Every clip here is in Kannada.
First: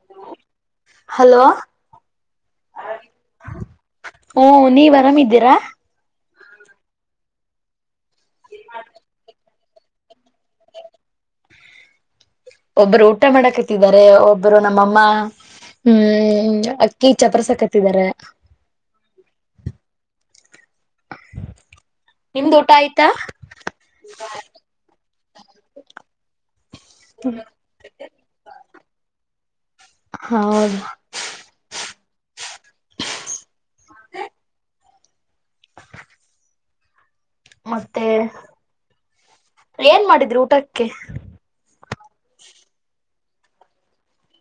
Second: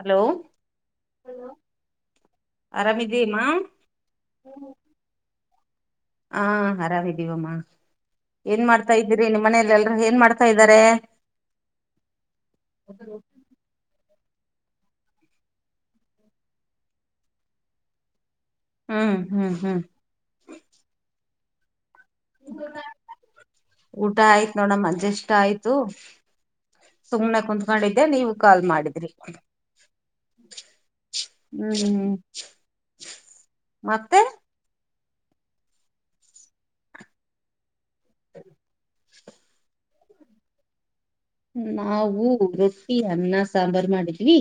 ಹಲೋ ಹಲೋ ಆರಾಮಿದ್ದಿಮ್ಮ ಹ್ಮ ನೀವ್ ಆರಾಮ್ ಇದ್ದೀರಾ ಹಾ ಆರಾಮಿದೀವಮ್ಮ ಏನ್ ಮಾಡ್ತಾ ಇದ್ದೀರಿ ನಿಮ್ಮ ಮನೇಲೆ ಎಲ್ರೂ ಏನ್ ಮಾಡ್ ಇದ್ದಾರೆ? ಒಬ್ರು ಊಟ ಮಾಡಕ ಕತ್ತಿದ್ದಾರೆ ಒಬ್ಬರು ನಮ್ಮಮ್ಮ ಹ್ಮ್ ಅಕ್ಕಿ ಚಪರ್ಕತ್ತಿದ್ದಾರೆ. ಹ್ಮ್ ಹ್ಮ್ ಹ್ಮ್. ನಿಮ್ದು ಊಟ ಆಯ್ತಾ ಊಟ ಆಯ್ತ್ ನೋಡಮ್ಮ ಜಸ್ಟ್ ಆಯ್ತು. ಸುಮ್ನೆ ಕುತ್ಕೊಂಡಿದ್ದೆ ನೀವು ಕಾಲ್ ಮಾಡಿದ್ರಿ. ಹೌದು ಹ್ಮ್ ಹ್ಮ್ ಮತ್ತೆ ಮತ್ತೆ ಏನ್ ಮಾಡಿದ್ರರು ಊಟಕ್ಕೆ ನಾವು ರೊಟ್ಟಿ ಅನ್ನ ಸಾಂಬಾರ ಮಾಡಿದ್ವಿ.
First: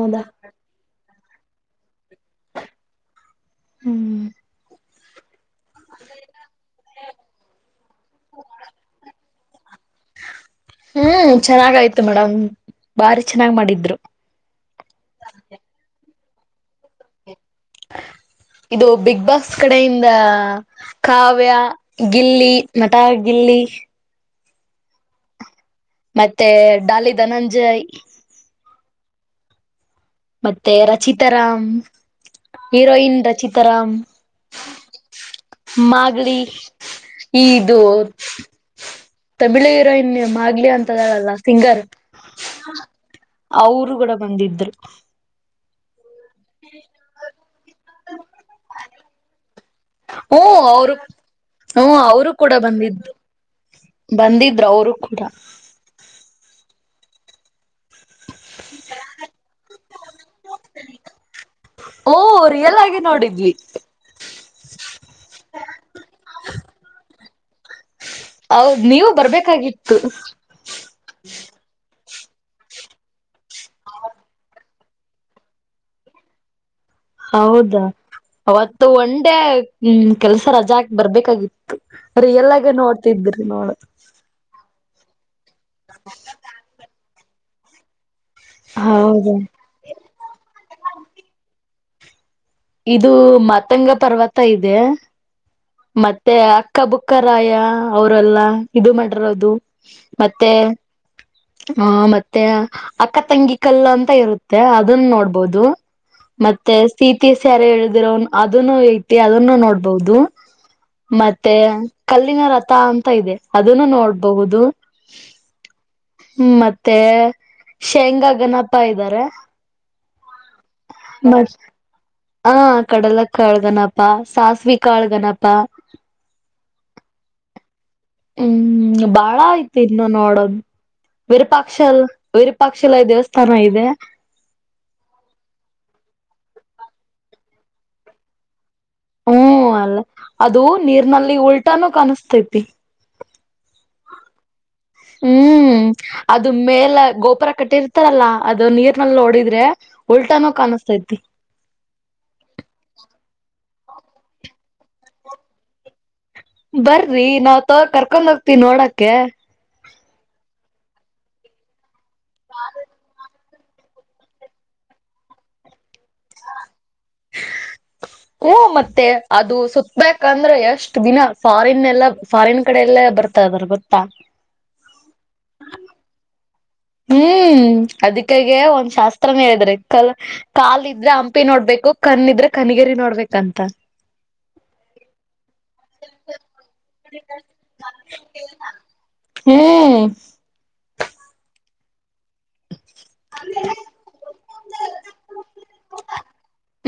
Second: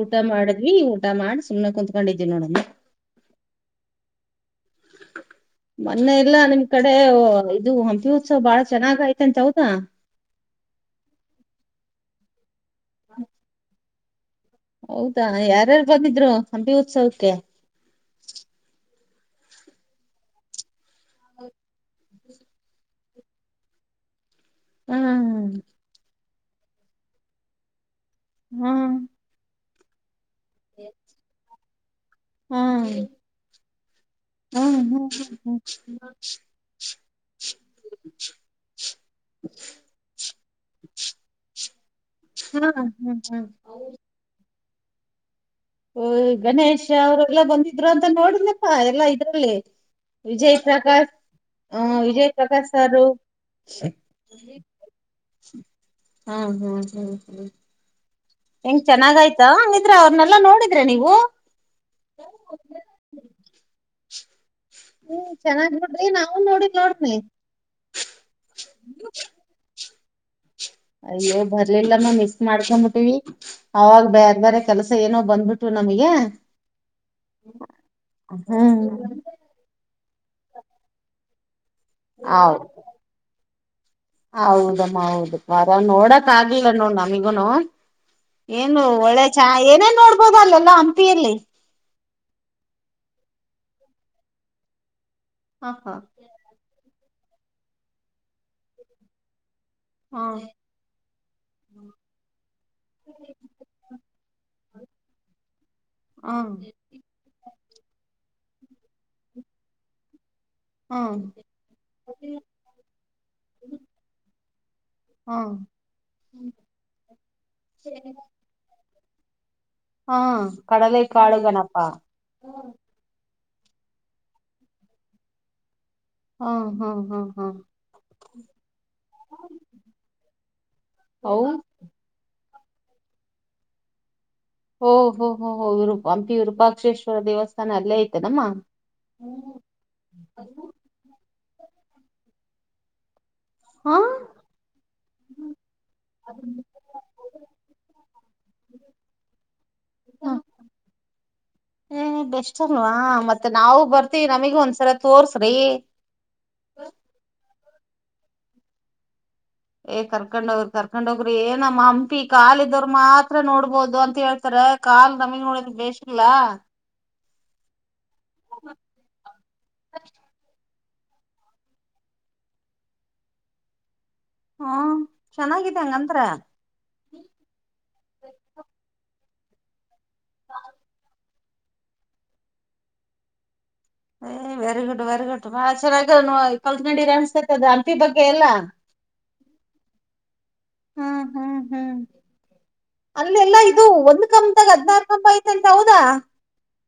ಊಟ ಮಾಡಿದ್ವಿ ಊಟ ಮಾಡಿ ಸುಮ್ನೆ ಕುತ್ಕೊಂಡಿದೀವಿ ನೋಡಮ್ಮ. ಹ್ಮ್. ಮೊನ್ನೆ ಇಲ್ಲಾ ನಿಮ್ ಕಡೆ ಇದು ಹಂಪಿ ಉತ್ಸವ ಬಾಳ ಚೆನ್ನಾಗಯ್ತಂತ ಹೌದಾ? ಹ್ಮ್ ಚೆನ್ನಾಗ ಆಯ್ತು ಮೇಡಮ್ ಬಾರಿ ಚೆನ್ನಾಗ್ ಮಾಡಿದ್ರು ಹೌದಾ ಯಾರಾರು ಬಂದಿದ್ರು ಹಂಪಿ ಉತ್ಸವಕ್ಕೆ? ಇದು ಬಿಗ್ ಬಾಸ್ ಕಡೆಯಿಂದ. ಕಾವ್ಯ ಗಿಲ್ಲಿ ನಟ ಗಿಲ್ಲಿ. ಹು ಮತ್ತೆ ಡಾಲಿ ಧನಂಜಯ್. ಹು ಮತ್ತೆ ರಚಿತಾ ರಾಮ್ ಹೀರೋಯಿನ್ ರಚಿತಾ ರಾಮ್. ಹು ಹು ಹು ಮಾಗಳಿ ಇದು. ತಮಿಳಿ ಹೀರೋಯಿನ್ ಮಾಗ್ಲಿ ಅಂತದಾಳಲ್ಲಾ ಸಿಂಗರ್. ಹು ಹು ಹು ಹೊ ಬಂದಿದ್ರ. ಓ ಗಣೇಶ ಅವ್ರಲ್ಲಾ ಬಂದಿದ್ರು ಅಂತ ನೋಡನಪ್ಪ ಎಲ್ಲಾ ಇದ್ರಲ್ಲಿ. ಹ್ಮ ವಿಜಯ್ ಅವರು ಪ್ರಕಾಶ್. ಹು ಹ್ಮ ಅವರು ವಿಜಯ್ ಕೂಡ ಪ್ರಕಾಶ್ ಸರು ಬಂದಿದ್ರು ಬಂದಿದ್ರು ಅವರು ಕೂಡ ಹು ಹು ಹು ಹು ಹೆಂಗ್ ಚೆನ್ನಾಗಯ್ತಾ ಹಂಗಿದ್ರ ಅವ್ರನೆಲ್ಲಾ ನೋಡಿದ್ರಾ ನೀವು. ಓ ರಿಯಲ್ ಆಗಿ ನೋಡಿದ್ವಿ. ಹು ಚೆನ್ನಾಗ ನೋಡ್ರಿ ನಾವ ನೋಡಿಲ್ಲ ನೋಡ್ರಿ. ಹೌದ ನೀವು ಬರ್ಬೇಕಾಗಿತ್ತು. ಅಯ್ಯೋ ಬರ್ಲಿಲ್ಲಮ್ಮ ಮಿಸ್ ಮಾಡ್ಕೊಂಬಿಟ್ಟೀವಿ. ಅವಾಗ ಬೇರೆ ಬೇರೆ ಕೆಲ್ಸ ಏನೋ ಬಂದ್ಬಿಟವ ನಮಗೆ. ಹೌದಾ ಹ್ಮ್ ಅವತ್ತು ಒಂದ್ ಡೇ ಹು ಕೆಲ್ಸ ರಜಾ ಹಾಕ್ ಬರ್ಬೇಕಾಗಿತ್ತು. ತ್ತು ರಿಯಲ್ ಹೌದು ಆಗೇ ನೋಡ್ತಿದ್ರಿ ನೋಡ. ಹೌದಮ್ಮ ಹೌದ ವರ ನೋಡಕ್ ಆಗ್ಲಿಲ್ಲ ನಮಿಗೂನು. ಏನು ಒಳ್ಳೆ ಹೌದಾ ಚಾ ಏನ ಏನ ನೋಡ್ಬೋದ ಅಲ್ಲೆಲ್ಲಾ ಹಂಪಿಯಲ್ಲಿ. ಇದು ಮತಂಗ ಪರ್ವತ ಇದೆ ಮತ್. ಹ ಹ ಮತ್ತೆ ಅಕ್ಕ ಬುಕ್ಕ ರಾಯ ಅವರೆಲ್ಲಾ ಇದು ಮಾಡಿರೋದು ಹ ಮತ್ತೆ. ಹ ಮತ್ತೆ ಅಕ್ಕ ತಂಗಿ ಕಲ್ಲು ಅಂತ ಇರುತ್ತೆ ಅದನ್ನ ನೋಡ್ಬೋದು. ಹ ಮತ್ತೆ ಸೀತಿ ಸೇರಳ್ ಹೇಳಿದಿರೋನು ಅದನ್ನು ಐತಿ ಅದನ್ನು ನೋಡ್ಬಹುದು. ಹ ಮತ್ತೆ ಕಲ್ಲಿನ ರಥಾ ಅಂತ ಇದೆ ಅದನ್ನು ನೋಡ್ಬಹುದು. ಹ ಹು ಮತ್ತೆ ಶೇಂಗಾ ಗಣಪ್ಪ ಇದ್ದಾರೆ. ಹಾ ಕಡಲೆ ಕಾಳು ಗಣಪ್ಪಾ. ಕಡಲೆ ಕಾಳಗಣಪ್ಪಾ ಸಾಸ್ವಿ ಕಾಳ್ಗಣಪ್ಪಾ. ಹು ಹು ಹು ಹು ಹು ಬಾಳ ಐತಿ ಇನ್ನು ನೋಡೋದು ಅವು ವಿರಪಾಕ್. ಕ್ಷಲ್ ವಿರುಪಾಕ್ಷಲ ದೇವಸ್ಥಾನ ಇದೆ. ಓ ಹೊ ಹೋ ಹೋ ವಿರೂಪ ಹಂಪಿ ವಿರೂಪಾಕ್ಷೇಶ್ವರ ದೇವಸ್ಥಾನ ಅಲ್ಲೇ ಐತನಮ್ಮ. ಹು ಹು ಅಲ್ಲೆ ಅದು ನೀರ್ನಲ್ಲಿ ಉಲ್ಟಾನೂ ಕಾಣಸತೈತಿ. ಆ ಹು ಅದ ಮೇಲೆ ಗೋಪುರ ಕಟ್ಟಿರ್ತಾರಲ್ಲ ಅದು ನೀರ್ನಲ್ಲಿ ನೋಡಿದ್ರೆ. ಉಲ್ಟಾನೋ ಕಾಣಿಸ್ತತಿ. ಹು ಬೆಸ್ಟ್ ಅಲ್ವಾ ಮತ್ತೆ ನಾವು ಬರ್ತಿವಿ ನಮಗು ಒಂದ್ಸಲ ತೋಸ್ರಿ. ಬರ್ರಿ ನಾವು ತ ಕರ್ಕೊಂಡ್ ಹೋಗ್ತಿವಿ ನೋಡಕ್ಕೆ. ಏ ಕರ್ಕೊಂಡ್ಗ್ರಿ ಕರ್ಕೊಂಡ್ಗ್ರಿ ಏನಮ್ಮ ಹಂಪಿ ಕಾಲಿದವರ್ ಮಾತ್ರ ನೋಡ್ಬೋದು ಅಂತ ಹೇಳ್ತಾರ. ಕಾಲ್ ನಮಗ್ ನೋಡಿದ ಬೇಷಿಲ್ಲ. ಹ್ಮ ಮತ್ತೆ ಅದು ಸುತ್ಬೇಕಂದ್ರೆ ಎಷ್ಟ ದಿನ ಫಾರಿನ್ ಎಲ್ಲ ಫಾರಿನ್ ಕಡೆ ಎಲ್ಲ ಬರ್ತಾ ಇದಾರ ಗೊತ್ತಾ. ಹ್ಮ ಚೆನ್ನಾಗಿದೆ ಹಂಗದ್ರ ಹ್ಮ ಅದಕ್ಕಾಗ ಒಂದ ಶಾಸ್ತ್ರನ ಹೇಳಿದ್ರೆ ಕಲ್ ಕಾಲ ಇದ್ರ ಪ್ಪಿ ನೋಡ್ಬೇಕು ಕಣಿದ್ರೆ ಕನಗೇರಿ ನೋಡ್ಬೇಕಂತ. ಏ ವೆರಿ ಗುಡ್ ವೆರಿ ಗುಡ್ ಬಾ ಚೆರಾಗ ಇಪ್ಪಲ್ ಗಂ ಅನ್ತೈ ಅದು ಹಂಪಿ ಬಗ್ಗೆ ಎಲ್ಲಾ ಹ್ಮ ಹ್ಮ ಹ್ಮ ಹ ಅಲ್ಲೆಲ್ಲಾ ಇದು ಒಂದ್ ಕಂದಾಗ ಹದ್ನಾರ ಕಂಬ ಐತೆಂತ ಹೌದಾ.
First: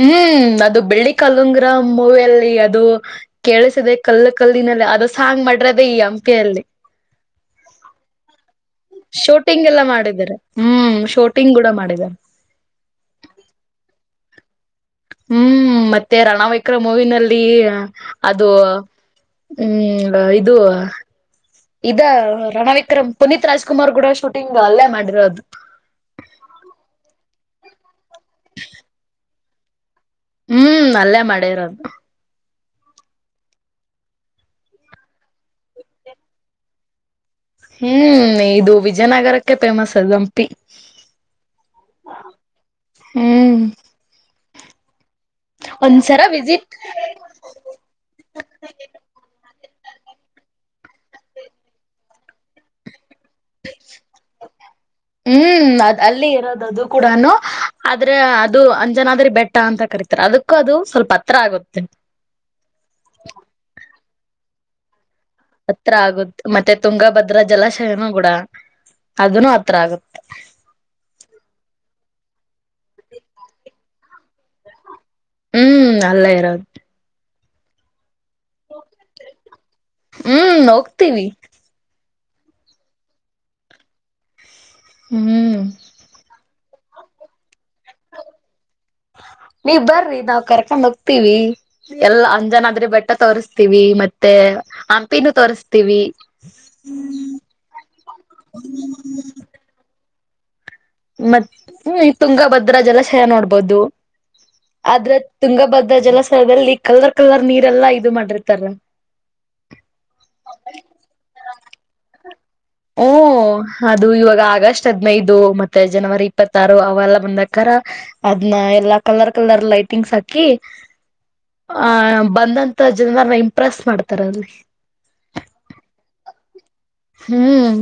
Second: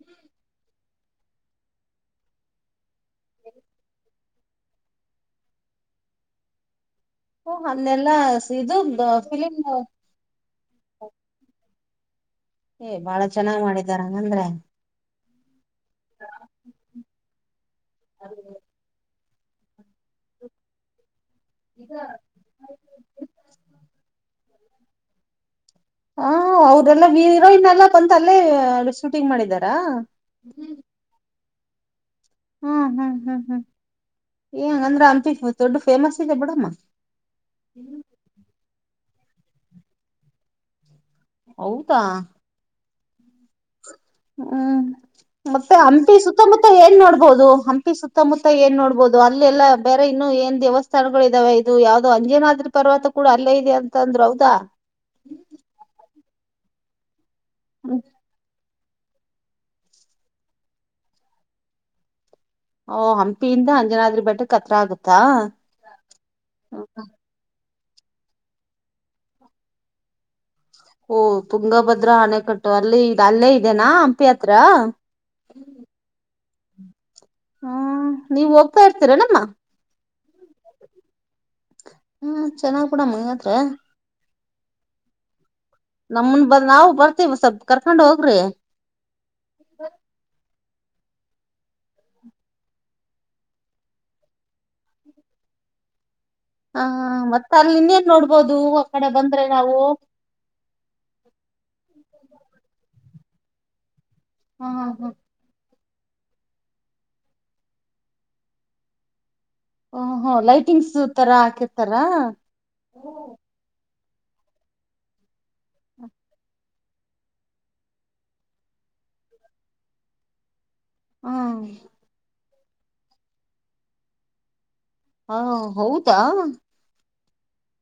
ಹ್ಮ ಅದು ಬೆಳ್ಳಿ ಕಾಲುಂಗ್ರ ಮೂವಲ್ಲಿ ಅದು ಕೇಳಿಸಿದೆ ಕಲ್ಲು ಕಲ್ಲಿನಲ್ಲ ಅದ ಸಾಂಗ್ ಮಾಡರದೆ ಈ ಹಂಪಿಯಲ್ಲಿ ಓ ಅನ್ನೆಲ್ಲಾ ಸ ದು ಶೂಟಿಂಗ್ ಎಲ್ಲ ಮಾಡಿದ್ದಾರೆ ಹ್ಮ ಶೂಟಿಂಗ್ ಕೂಡ ಮಾಡಿದ್ದಾರೆ. ಏ ಬಾಳ ಚೆನ್ನಾಗ್ ಮಾಡಿದಾರಂಗಂದ್ರೆ ಹ್ಮ ಮತ್ತೆ ರಣ ವಿಕ್ರ ಮೂವಿನಲ್ಲಿ ಅದು ಹ್ಮ ಇದು ಇದ ರಣವಿಕ್ರಮ ಪುನೀತ್ ರಾಜ್ಕುಮಾರ ಗುಡ ಶೂಟಿಂಗ್ ಅಲ್ಲೇ ಮಾಡಿರೋದು. ಹ ಅವ್ರೆಲ್ಲ ವೀರ್ರೋ ಇನ್ನೆಲ್ಲಾ ಬಂತ ಅಲ್ಲೇ ಶೂಟಿಂಗ್ ಮಾಡಿದಾರ. ಹ್ಮ ಅಲ್ಲೇ ಮಾಡಿರೋದ ಹ್ಮ ಹ್ಮ ಹ್ಮ ಹ್ಮ ಏಂಗ ಅಂದ್ರ ಹಂಪಿ ದೊಡ್ಡ ಫೇಮಸ್ ಇದೆ ಬಿಡಮ್ಮ. ಹ್ಮ ಇದು ವಿಜಯನಗರಕ್ಕೆ ಫೇಮಸ್ ಅದ ಹಂಪಿ. ಹೌದಾ. ಹ್ಮ ಹ್ಮ ಮತ್ತ ಹಂಪಿ ಒಂದ್ಸರ ಸುತ್ತಮುತ್ತ ವಿಸಿಟ್ ಏನ್ ನೋಡ ಬದು ಹಂಪಿ ಸುತ್ತಮುತ್ತ ಏನ್ ನೋಡ್ಬದು ಅಲ್ಲೆಲ್ಲಾ ಬೇರೆ ಇನ್ನು ಏನ್ ದೇವಸ್ಥಾನಗಳು ಇದಾವೆ. ಇದು ಯಾವ್ದೋ ಅಂಜನಾದ್ರಿ ಪರ್ವತ ಕೂಡ ಅಲ್ಲೇ ಇದೆ ಅಂತ ಅಂದ್ರ ಹೌದಾ. ಹ್ಮ ಅದ ಅಲ್ಲಿ ಇರೋದ ಅದು ಕೂಡ ಆದ್ರ ಅದು ಅಂಜನಾದ್ರ ಬೆಟ್ಟ ಅಂತ ಕರೀತಾರೆ ಅದಕ್ಕೂ ಅದು ಸ್ವಲ್ಪ ಹತ್ರ ಆಗುತ್ತೆ. ಓ ಹಂಪಿಯಿಂದ ಅಂಜನಾದ್ರಿ ಬೆಟ್ಟಕ ಹತ್ರ ಆಗತ್ತಾ. ಹತ್ರ ಆಗುತ್ತ ಮತ್ತೆ ತುಂಗಭದ್ರಾ ಜಲಾಶಯನೂ ಕೂಡ ಅದನು ಹತ್ರ ಆಗುತ್ತ. ಓ ತುಂಗಭದ್ರ ಆಣೆಕಟ್ಟು ಅಲ್ಲಿ ಅಲ್ಲೇ ಇದೆೇನಾ ಹಂಪಿ ಹತ್ರ ಹ್ಮ ಅಲ್ಲ ಇರೋದ ಹಾ ನೀವ ಹೋಗ್ತಾ ಇರ್ತೀರನಮ್ಮ ಹ್ಮ ಹೋಗ್ತಿವಿ ಹ್ಮ ಚೆನ್ನಾಗ್ಬೂಡಮ್ಮತ್ರ ಹ್ಮ ನಮ್ನ ಬ ನಾವ ಬರ್ತಿವಿ ಸ್ವಲ್ ಕರ್ಕೊಂಡ್ ಹೋಗ್ರಿ. ನೀವ ಬರ್ರಿ ನಾವ ಕರ್ಕೊಂಡ ಹೋಗ್ತೀವಿ. ಎಲ್ಲ ಅಂಜನಾದ್ರಿ ಬೆಟ್ಟ ತೋರಿಸತೀವಿ ಮತ್ತೆ ಹಂಪಿನ ತೋರ್ರಿಸತೀವಿ. ಹ ಮತ್ತ ಅಲ್ಲಿ ಇನ್ನೇನ ನೋಡ್ಬೋದು ಆ ಕಡೆ ಬಂದ್ರೆ ನಾವು ಮ ತುಂಗಭದ್ರಾ ಜಲಾಶಯ ನೋಡ್ಬೋದು ಹ ಹ ಆದ್ರ ತುಂಗಭದ್ಧ ಜಲಾಶಯದಲ್ಲಿ ಕಲರ್ ಕಲರ್ ನೀರೆಲ್ಲಾ ಇದು ಮಾಡಿರ್ತಾರ. ಹ ಹ ಲೈಟಿಂಗ್ಸ್ ತರ ಹಾಕಿರ್ತಾರಾ. ಹ್ಮ್ ಅದು ಇವಾಗ ಆಗಸ್ಟ್ ಹದ್ನೈದು ಮತ್ತೆ ಜನವರಿ ಇಪ್ಪತ್ತಾರು ಅವೆಲ್ಲ ಬಂದಕಾರ ಅದ್ನ್ ಎಲ್ಲಾ ಕಲರ್ ಕಲರ್ ಲೈಟಿಂಗ್ಸ್ ಹಾಕಿ ಹ್ಮ್ ಆ ಬಂದಂತ ಜನರ ಇಂಪ್ರೆಸ್ ಮಾಡ್ತಾರ ಅಲ್ಲಿ. ಹಾ ಹೌದಾ? ಹ್ಮ್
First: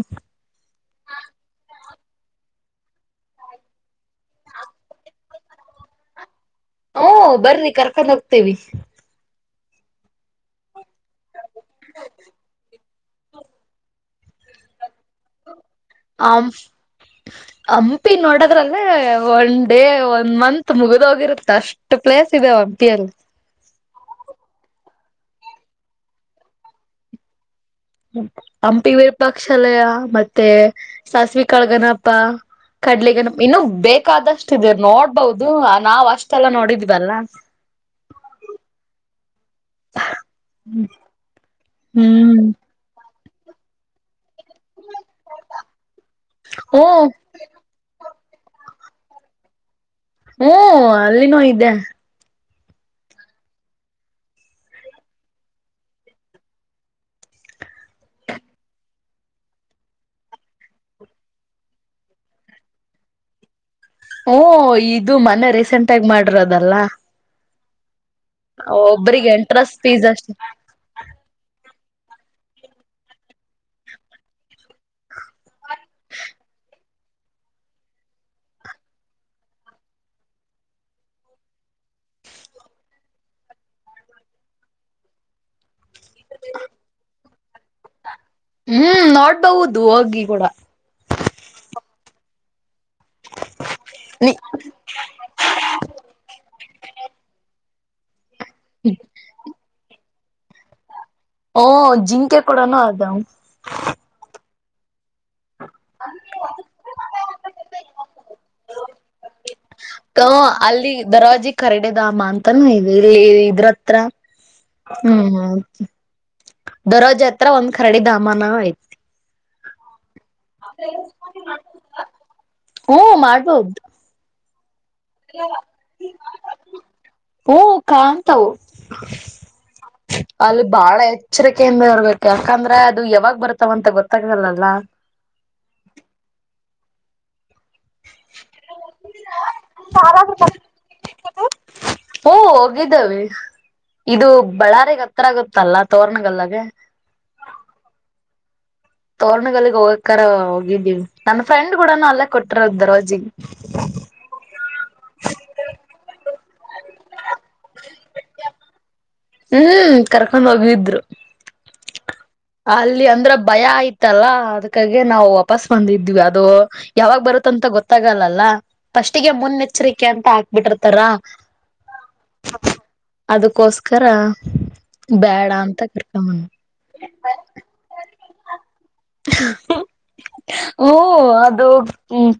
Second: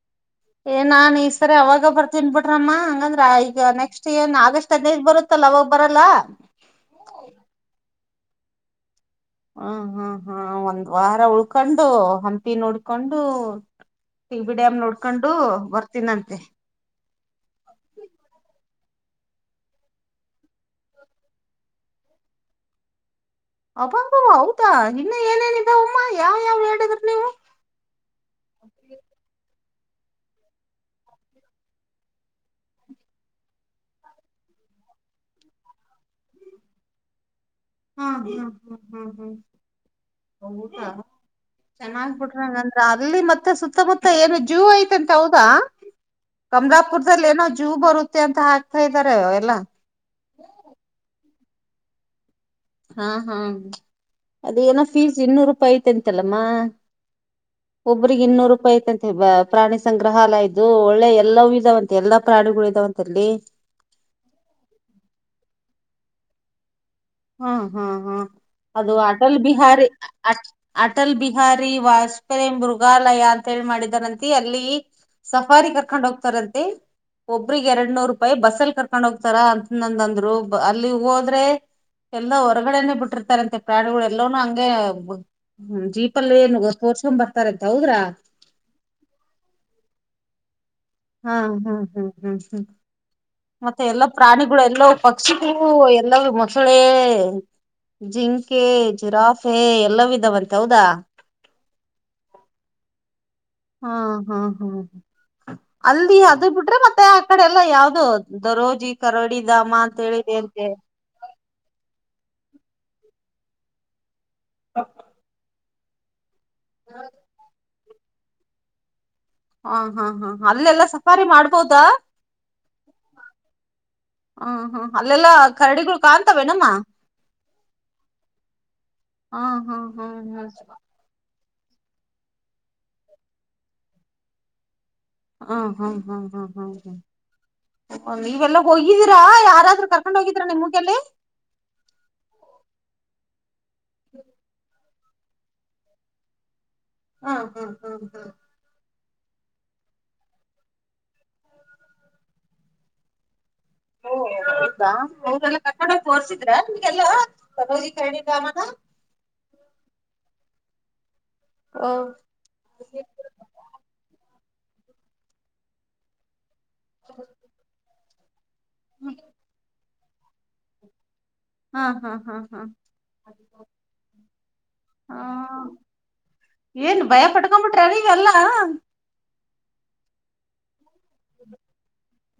ಏನ್ ನಾನ್ ಈ ಸರಿ ಅವಾಗ ಬರ್ತನ್ಬಿಟ್ರಮ್ಮ ಹಂಗಂದ್ರ ಈಗ ನೆಕ್ಸ್ಟ್ ಏನ್ ಆಗಸ್ಟ್ ದೇಶ ಬರುತ್ತಲ್ಲ ಅವಾಗ ಬರಲ್ಲ. ಓ ಬರ್ರಿ ಕರ್ಕೊಂಡ್ ಹೋಗ್ತೇವಿ. ಹ ಹಾ ಹಾ ಒಂದ್ ವಾರ ಉಳ್ಕೊಂಡು ಹಂಪಿ ನೋಡ್ಕೊಂಡು [unintelligible] ನೋಡ್ಕೊಂಡು ಬರ್ತೀನಂತೆ ಆಂ ಹಂಪಿ ನೋಡದ್ರಲ್ಲೇ ಒನ್ ಡೇ ಒಂದ್ ಮಂತ್ ಮುಗಿದೋಗಿರುತ್ತ. ಅಷ್ಟ ಪ್ಲೇಸ್ ಇದಾವ ಹಂಪಿ ಅಲ್ಲಿ. ಅಬ್ಬಬಾ ಹೌದಾ ಇನ್ನ ಏನೇನ ಇದವಮ್ಮ್ ಇನ್ನ್ ಯಾವ್ ಯಾವ್ ಹೇಳಿದ್ರ ನೀವು. ಹಂಪಿ ವಿರೂಪಾಕ್ಷಶಾಲೆಯ ಮತ್ತೆ ಸಾಸಿವೇ ಕಾಳಗಣಪಾ. ಕಡ್ಲಿಗಣಪ ಇನ್ನು ಬೇಕಾದಷ್ಟ ಇದೇ ನೋಡ್ಬಹುದು ನಾವ್ ಅಷ್ಟೆಲ್ಲಾ ನೋಡಿದವಲ್ಲ. ಹಾ ಹಾ ಹ್ಮ ಹ್ಮ್ ಹ್ಮ್ಊಟ ಚೆನ್ನಾಗ್ ಹ್ಮ್ [unintelligible] ಅಲ್ಲಿ ಮತ್ತೆ ಸುತ್ತಮುತ್ತ ಏನು ಜೋ ಐತೆಂತೆ ಹೌದಾ? ಓ ಕಮಲಾಪುರ್ದಲ್ಲಿ ಏನೋ ಜೋ ಬರುತ್ತೆ ಅಂತ ಹಾಕ್ತಾ ಇದ್ದಾರೆ ಎಲ್ಲ. ಹ್ಮ ಅಲ್ಲಿನೂ ಇದ್ದೆ. ಹಾ ಹಾ ಅದೇ ಏನೋ ಫೀಸ್ ಇನ್ನೂರು ರೂಪಾಯಿ ಐ್ತಂತಲ್ಲಮ್ಮ. [inaudible] ಒಬ್ಬ್ರಿಗೆ ಇನ್ನೂರು ರೂಪಾಯಿ ಐತೆಂತೆ ಪ್ರಾಣಿ ಸಂಗ್ರಹಾಲಯ ಇದ್ದು ಒಳ್ಳೆ ಎಲ್ಲೂ ಇದಾವಂತೆ ಎಲ್ಲಾ ಪ್ರಾಣಿಗಳು ಇದಾವಂತೆ [unintelligible] ಹೂ ಇದು ಮನೆ ರೀಸೆಂಟ್ಗಿ ಮಾಡಿರೋದಲ್ಲ. ಹ್ಮ ಹಾ ಹಾ ಅದು ಒಬ್ರಿಗೆ ಅಟಲ್ ಎಂಟ್ರೆನ್ಸ್ ಬಿಹಾರಿ. ಫೀಸ್ ಅಷ್ಟೆ ಅಟಲ್ ಬಿಹಾರಿ ವಾಜಪೇಯಿ ಮೃಗಾಲಯ ಅಂತ ಹೇಳಿ ಮಾಡಿದಾರಂತಿ ಅಲ್ಲಿ. ಸಫಾರಿ ಕರ್ಕೊಂಡ್ ಹೋಗ್ತಾರಂತೆ. ಒಬ್ರಿಗೆ ಎರಡ್ ನೂರ್ ರೂಪಾಯಿ ಬಸ್ಸಲ್ಲಿ ಕರ್ಕೊಂಡ ಹೋಗ್ತಾರ [unintelligible] ಅಲ್ಲಿ ಹೋದ್ರೆ. ಎಲ್ಲ ಹೊರಗಡೆನೆೇ ಬಿಟ್ಟಿರ್ತಾರಂತೆ [unintelligible] ಎಲವನು ಹಂಗೆ ಜೀಪ್. [unintelligible] ತೋರ್ಷಕೊ ಬರ್ತ ಅಂತ ಹೌದ್ರಾ. ಹ್ಮ್ ನೋಡ್ಬಹುದು ಹೋಗಿ ಕೂಡ. ಹ್ಮ ಹ್ಮ್ ಹ್ಮ್ ಹ್ಮ್ ಹ್ಮ್ ಮತ್ತೆ ಎಲ್ಲಾ ನೀ ಪ್ರಾಣಿಗಳು ಎಲ್ಲ ಪಕ್ಷಿಗಳು ಎಲ್ಲಾವು ಮೊಸಳೆ ಜಿಂಕೆ ಜಿರಾಫ್. ಹೇ [unintelligible] ಎಲ್ಲ ವಿಧವಂತೆ ಹೌದಾ. ಓಹ್ಹ್ ಜಿಂಕೆಕೊಡನು ಅದವ್ ಹಾ ಹಾ ಹ್ಮ ಅಲ್ಲಿ ಅದು ಬಿಟ್ರೆ ಮತ್ತೆ. ಈ ಕಡೆ ಎಲ್ಲಾ ಯಾವುಧು ದರೋಜಿ ಕರಡಿ ಧಾಮ ಅಂತ ಹೇಳಿದೇಯಂತೆ. ಅಲ್ಲಿ ದರಾಜಿ ಕರಡೆ ದಾಮ ಅಂತಾನ [unintelligible] ಇದ್ರತ್ರ. ಹ್ಮ್ ದರೋಜಿ ಹತ್ರ ಒಂದ್ ಕರಡಿ ಧಾಮನ ಆಯ್ತಾ ಹಾ ಹಾ ಹಾ ಅಲ್ಲೆಲ್ಲಾ ಸಫಾರಿ ಮಾಡ್ಬೋದಾ. ಹ್ಮ ಮಾಡ್ಬೋದು ಹ್ಮ್ ಹ್ಮ್ ಅಲ್ಲೆಲ್ಲಾ ಕರಡಿಗಳು ಕಾಣ್ತಾವೇನಮ್ಮ. ಹೂ ಕಾಣಂತವು ಹ ಹಾ ಹಾ ಹಾ ಅಲ್ಲಿ ಬಹಳ ಎಚ್ಚರಿಕೆಯಿಂದ ಇರ್ಬೇಕು ಯಾಕಂದ್ರೆ ಅದು ಯಾವಾಗ ಬರ್ತಾವ ಅಂತ ಗೊತ್ತಾಗಲಾಲ. ಹ ಹಾ ಹಾ ಹಾ ಹಾ ಹಾ ಇವೆಲ್ಲ ಹೋಗಿದ್ದೀರಾ ಯಾರಾದ್ರೂ ಕರ್ಕೊಂಡ್ ಹೋಗಿದೀರಾ ನಿಮ್ಗ್ ಅಲ್ಲಿ. ಹೂ ಹೋಗಿದೆವಿ. ಇದು ಬಳ್ಳಾರಿಗ ಅತ್ರ ಆಗತ್ತಲ್ಲ ತೋರ್ರಣಗಲ್ಲಗೆ. ಹ ಹಾ ಹ ಹಾ ತೋರ್ರಣಗಲ್ಲಿಗ್ ಹೋಗಕರ ಹೋಗಿದ್ದೀನಿ ನನ್ನ ಫ್ರೆಂಡ್ ಕೂಡನು ಅಲ್ಲೇ ಕೊಟ್ಟರದ್. [unintelligible] [unintelligible] ಹ್ಮ್ ಕರ್ಕೊಂಡ್ ಹೋಗಿದ್ರು. ಹ ಅಲ್ಲಿ ಅಂದ್ರೆ ಭಯ ಅಹಿತಲಾ ಅದ್ಕಾಗೆ ನಾವು ವಾಪಸ್ ಬಂದಿದ್ವಿ ಅದು. ಯಾವಾಗ ಬರುತ್ತ ಅಂತ ಗೊತ್ತಾಗಲ್ಲಲ್ಲ ಫಸ್ಟಿಗೆ ಮುನ್ನೆಚ್ಚರಿಕೆ ಅಂತ ಹಾಕ್ಬಿಟ್ಟಿರ್ತಾರ. ಹಾ ಹಾ ಹಾ ಹಾ ಅದಕ್ಕೋಸ್ಕರ ಬೇಡ ಹಾ ಅಂತ. [unintelligible] ಏನ್ ಭಯ ಪಟ್ಕೊಂಡ್ಬಿಟ್ರೆ ನೀವೆಲ್ಲಾ. [inaudible] ಹೂ ಅದು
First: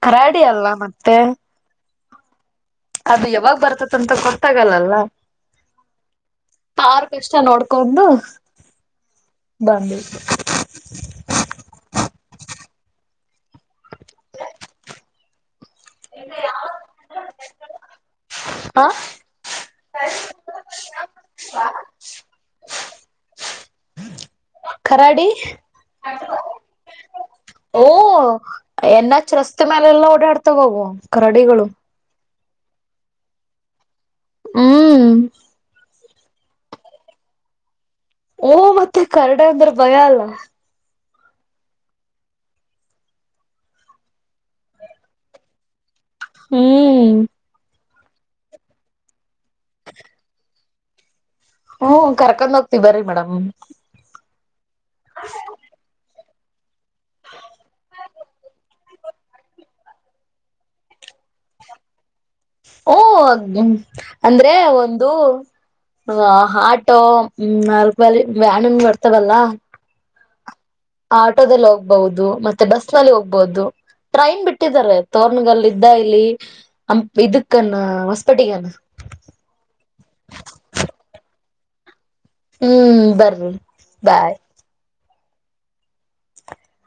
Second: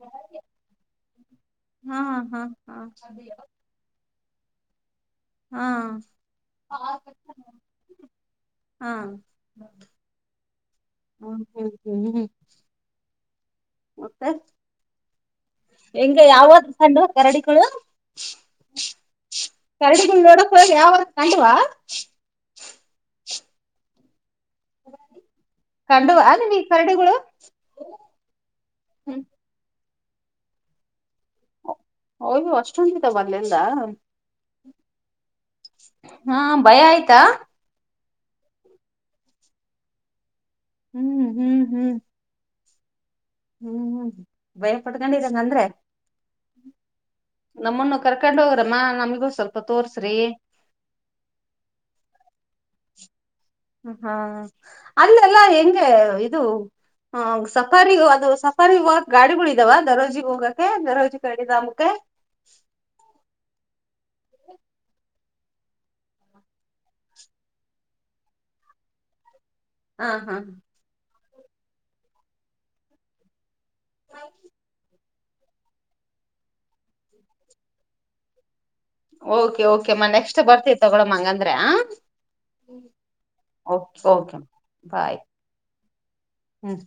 ಕರಾಡಿ ಅಲ್ಲ ಮತ್ತೆ ಹಾ ಹಾ ಹಾ ಅದು ಯಾವಾಗ ಬರ್ತದಂತಕೊ ತಗಲ್ಲಲ್ಲ ಹಾ ತಾರ್ ಕಷ್ಟ ನೋಡ್ಕೊು ಹಾ ಬಂದಿ ಹ್ಮ ಹ ಮತ್ತೆ ಹೆಂಗ ಯಾವ್ದ ಸಂಡು ಕರಡಿಗಳು ಹಾ ಕರಡಗೋಡ ಕುಡ ಯಾವ ಕಂಡವಾ ಕರಾಡಿ ಕಂಡವಾ ನಿಮಗ್ ಕರಡಿಗಳು ಓಹ ಎನ್ಚ್ ರಸ್ತೆ ಮೇಲೆ ಎಲ್ಲಾ ಓಡಾಡ್ತ ಹೋಗ ಕರಡಿಗಳು ಹಯ್ವು ಅಷ್ಟುೊಂಟಿತ ಬರ್ಲೆಲ್ಲಾ ಹ್ಮ್ ಹಾ ಭಯ ಆಯ್ತಾ. ಹು ಮತ್ತೆ ಕರಡೆ ಅಂದ್ರೆ ಭಯ ಅಲ್ಲ. ಹ್ಮ್ ಹ್ಮ್ ಹ್ಮ್ ಹ್ಮ್್ಮ್ ಭಯ ಪಡ್ಕೊಂಡ ಇದಂಗ ಅಂದ್ರೆ ಹ್ಮ ನಮ್ಮನ್ನು ಕರ್ಕೊಂಡ ಹೋಗ್ರಮ್ಮ ನಮ್ಗೂ ಸ್ವಲ್ಪ ತೋರ್ಸ್ರಿ ಹ್ಮ್ ಕರ್ಕೊಂಡ್ ಹೋಗ್ತಿ ಬ್ರೀ ಮೇಡಮ್ ಹಾ ಅಲ್ಲೆಲ್ಲಾ ಹೆಂಗೆ ಇದು ಆ ಸಕಾರಿ ಅದು ಸ ಮರಿ ಇವಾಗ ಗಾಡಿಗಳ ಇದಾವ ದರೋಜಿ ಹೋಗಕ್ಕೆ ದರೋಜಿ ಗಾಡಿಿದಮಕ್ಕೆ ಓ ಅಂದ್ರೆ ಒಂದು ಹ ಆಟೋ ಹ ನಾಲ್ಕ ಬಾಲ ವ್ಯಾನ್ನ್ ಬರ್ತವಲ್ಲಾ ಹಾ ಹಾ ಆಟೋದಲ್ಲಿ ಹೋಗ್ಬಹುದು ಮತ್ತೆ ಬಸ್ ನಲ್ಲಿ ಹೋಗ್ಬಹುದು ಟ್ರೈನ್ ಬಿಟ್ಟಿದಿದ್ದಾರೆ ತೋರ್ನಗಲ್ಲಿ ಇದ್ದ ಇಲ್ಲಿ ಅ ಇದಕ್ಕನ್ನ ಹೊಸಪೇಟಿಗನ ಓಕೆ ಓಕೆಮ್ಮ ನೆಕ್ಸ್ಟ್ ಬರ್ತೀವಿ ತೊಗೊಳಮ್ಮ ಹಂಗ ಅಂದ್ರೆ ಹ್ಮ್ ಬರ್ರಿ ಬಾಯ್ ಓಕೆ ಬಾಯ್ ಹ್ಮ್